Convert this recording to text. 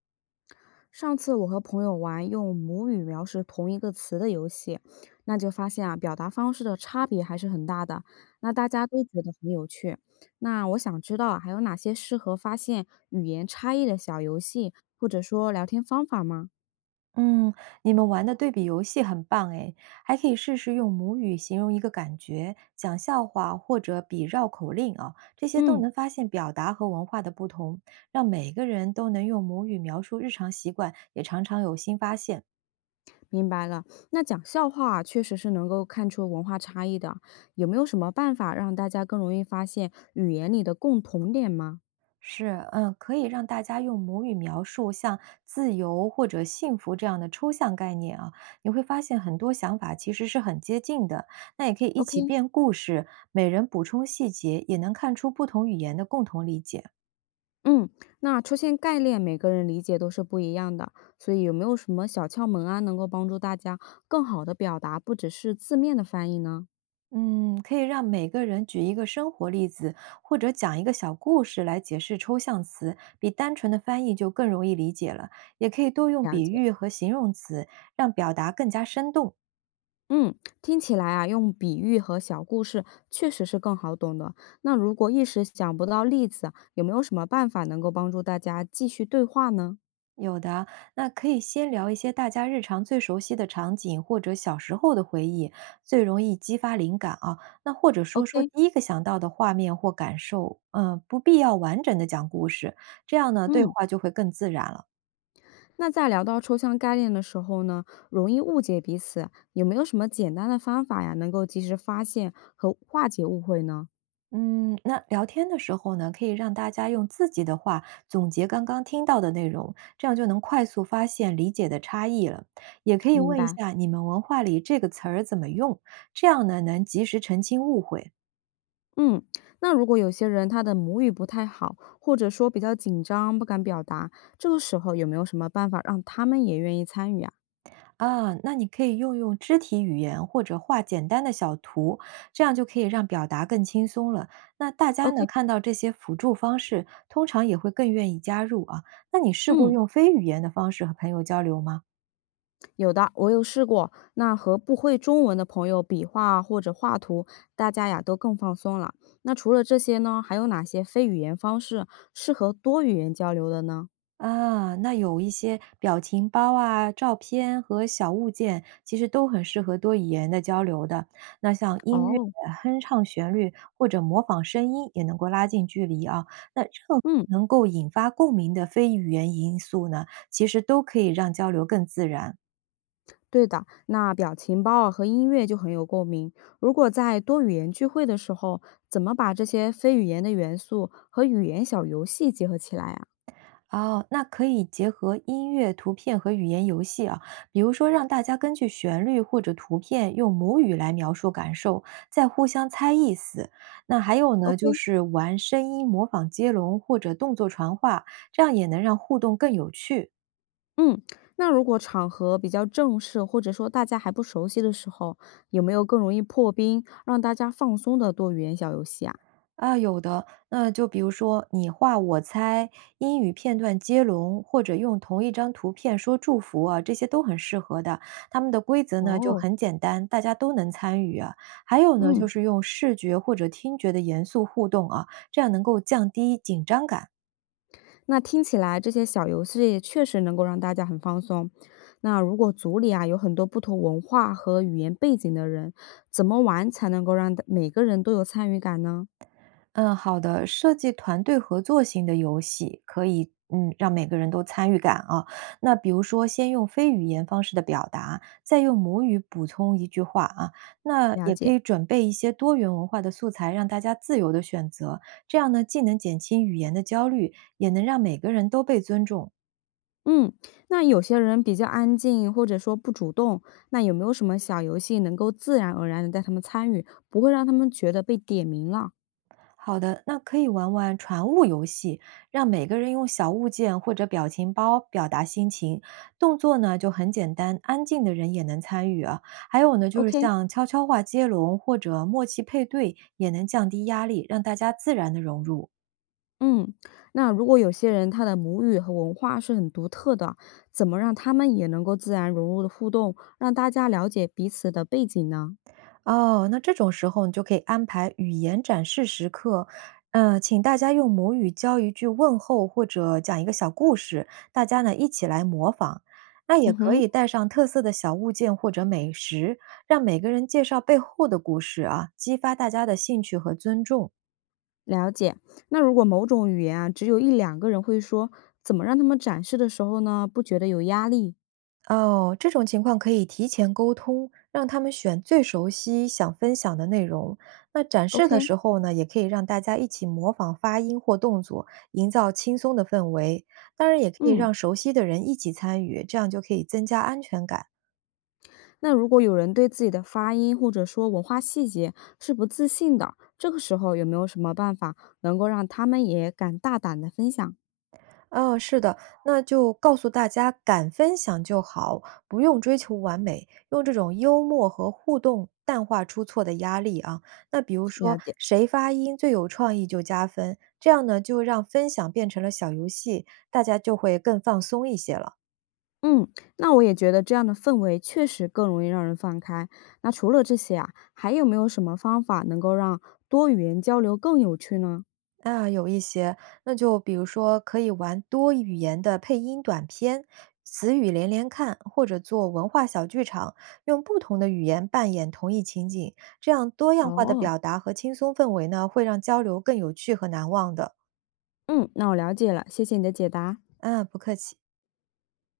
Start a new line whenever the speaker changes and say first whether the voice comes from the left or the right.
left: 上次我和朋友玩用母语描述同一个词的游戏，那就发现啊，表达方式的差别还是很大的。那大家都觉得很有趣。那我想知道啊还有哪些适合发现语言差异的小游戏，或者说聊天方法吗？
right: 嗯，你们玩的对比游戏很棒诶，还可以试试用母语形容一个感觉，讲笑话或者比绕口令啊，这些都
left: 嗯，
right: 能发现表达和文化的不同，让每个人都能用母语描述日常习惯，也常常有新发现。
left: 明白了。那讲笑话啊确实是能够看出文化差异的。有没有什么办法让大家更容易发现语言里的共同点吗
right: 是，嗯，可以让大家用母语描述像自由或者幸福这样的抽象概念啊，你会发现很多想法其实是很接近的。那也可以一起
left: ？OK，
right: 编故事，每人补充细节，也能看出不同语言的共同理解。
left: 嗯，那出现概念，每个人理解都是不一样的，所以有没有什么小窍门啊，能够帮助大家更好的表达，不只是字面的翻译呢？
right: 嗯，可以让每个人举一个生活例子，或者讲一个小故事来解释抽象词，比单纯的翻译就更容易理解了。也可以多用
left: 了
right: 比
left: 解，
right: 喻和形容词，让表达更加生动。
left: 嗯，听起来啊，用比喻和小故事确实是更好懂的。那如果一时想不到例子，有没有什么办法能够帮助大家继续对话呢
right: 有的啊，那可以先聊一些大家日常最熟悉的场景，或者小时候的回忆，最容易激发灵感啊。那或者说说
left: ？OK，
right: 第一个想到的画面或感受，嗯，不必要完整的讲故事，这样呢，对
left: 嗯，
right: 话就会更自然了。
left: 那在聊到抽象概念的时候呢，容易误解彼此，有没有什么简单的方法呀，能够及时发现和化解误会呢？
right: 嗯，那聊天的时候呢，可以让大家用自己的话总结刚刚听到的内容，这样就能快速发现理解的差异了。也可以
left: 明
right: 问一
left: 白。
right: 下你们文化里这个词儿怎么用，这样呢，能及时澄清误会。
left: 嗯，那如果有些人他的母语不太好，或者说比较紧张，不敢表达，这个时候有没有什么办法让他们也愿意参与啊
right: 啊，那你可以用肢体语言或者画简单的小图，这样就可以让表达更轻松了。那大家
left: ？OK，
right: 呢，看到这些辅助方式，通常也会更愿意加入啊。那你试过
left: 嗯，
right: 用非语言的方式和朋友交流吗？
left: 有的，我有试过。那和不会中文的朋友比划或者画图，大家呀都更放松了。那除了这些呢，还有哪些非语言方式适合多语言交流的呢？
right: 啊，那有一些表情包啊、照片和小物件，其实都很适合多语言的交流的。那像音乐、
left: 哦，
right: 哼唱旋律或者模仿声音，也能够拉近距离啊。那任何
left: 嗯。
right: 能够引发共鸣的非语言因素呢，其实都可以让交流更自然。
left: 对的，那表情包啊和音乐就很有共鸣。如果在多语言聚会的时候，怎么把这些非语言的元素和语言小游戏结合起来啊
right: 哦，那可以结合音乐、图片和语言游戏啊，比如说让大家根据旋律或者图片用母语来描述感受，再互相猜意思。那还有呢，就
left: ？OK，
right: 是玩声音模仿接龙或者动作传话，这样也能让互动更有趣。
left: 嗯，那如果场合比较正式，或者说大家还不熟悉的时候，有没有更容易破冰、让大家放松的多语言小游戏啊？
right: 啊，有的。那就比如说，你画我猜、英语片段接龙，或者用同一张图片说祝福啊，这些都很适合的。他们的规则呢就
left: 哦，
right: 很简单，大家都能参与啊。还有呢，就
left: 嗯，
right: 是用视觉或者听觉的严肃互动啊，这样能够降低紧张感。
left: 那听起来这些小游戏确实能够让大家很放松。那如果组里啊有很多不同文化和语言背景的人，怎么玩才能够让每个人都有参与感呢？
right: 嗯，好的。设计团队合作型的游戏，可以让每个人都参与感啊。那比如说，先用非语言方式的表达，再用母语补充一句话啊。那
left: 了
right: 也可
left: 解，
right: 以准备一些多元文化的素材，让大家自由的选择。这样呢，既能减轻语言的焦虑，也能让每个人都被尊重。
left: 嗯，那有些人比较安静或者说不主动，那有没有什么小游戏能够自然而然的带他们参与，不会让他们觉得被点名了
right: 好的，那可以玩玩传物游戏，让每个人用小物件或者表情包表达心情，动作呢就很简单，安静的人也能参与啊。还有呢，就是
left: ？OK，
right: 像悄悄话接龙或者默契配对，也能降低压力，让大家自然的融入。
left: 嗯，那如果有些人他的母语和文化是很独特的，怎么让他们也能够自然融入的互动，让大家了解彼此的背景呢？
right: 哦，那这种时候你就可以安排语言展示时刻，请大家用母语教一句问候或者讲一个小故事，大家呢一起来模仿。那也
left: 嗯
right: 可
left: 哼，
right: 以带上特色的小物件或者美食，让每个人介绍背后的故事啊，激发大家的兴趣和尊重。
left: 了解。那如果某种语言啊，只有一两个人会说，怎么让他们展示的时候呢，不觉得有压力
right: 哦，这种情况可以提前沟通，让他们选最熟悉、想分享的内容。那展示的
left: ？OK，
right: 时候呢，也可以让大家一起模仿发音或动作，营造轻松的氛围。当然，也可以
left: 嗯，
right: 让熟悉的人一起参与，这样就可以增加安全感。
left: 那如果有人对自己的发音或者说文化细节是不自信的，这个时候有没有什么办法能够让他们也敢大胆的分享？
right: 嗯，是的，那就告诉大家敢分享就好，不用追求完美，用这种幽默和互动淡化出错的压力啊。那比如
left: 了
right: 说，
left: 解。
right: 谁发音最有创意就加分，这样呢，就让分享变成了小游戏，大家就会更放松一些了。
left: 嗯，那我也觉得这样的氛围确实更容易让人放开。那除了这些啊，还有没有什么方法能够让多语言交流更有趣呢？
right: 啊，有一些，那就比如说可以玩多语言的配音短片、词语连连看，或者做文化小剧场，用不同的语言扮演同一情景，这样多样化的
left: 哦，
right: 表达和轻松氛围呢，会让交流更有趣和难忘的。
left: 嗯，那我了解了，谢谢你的解答。
right: 啊，不客气。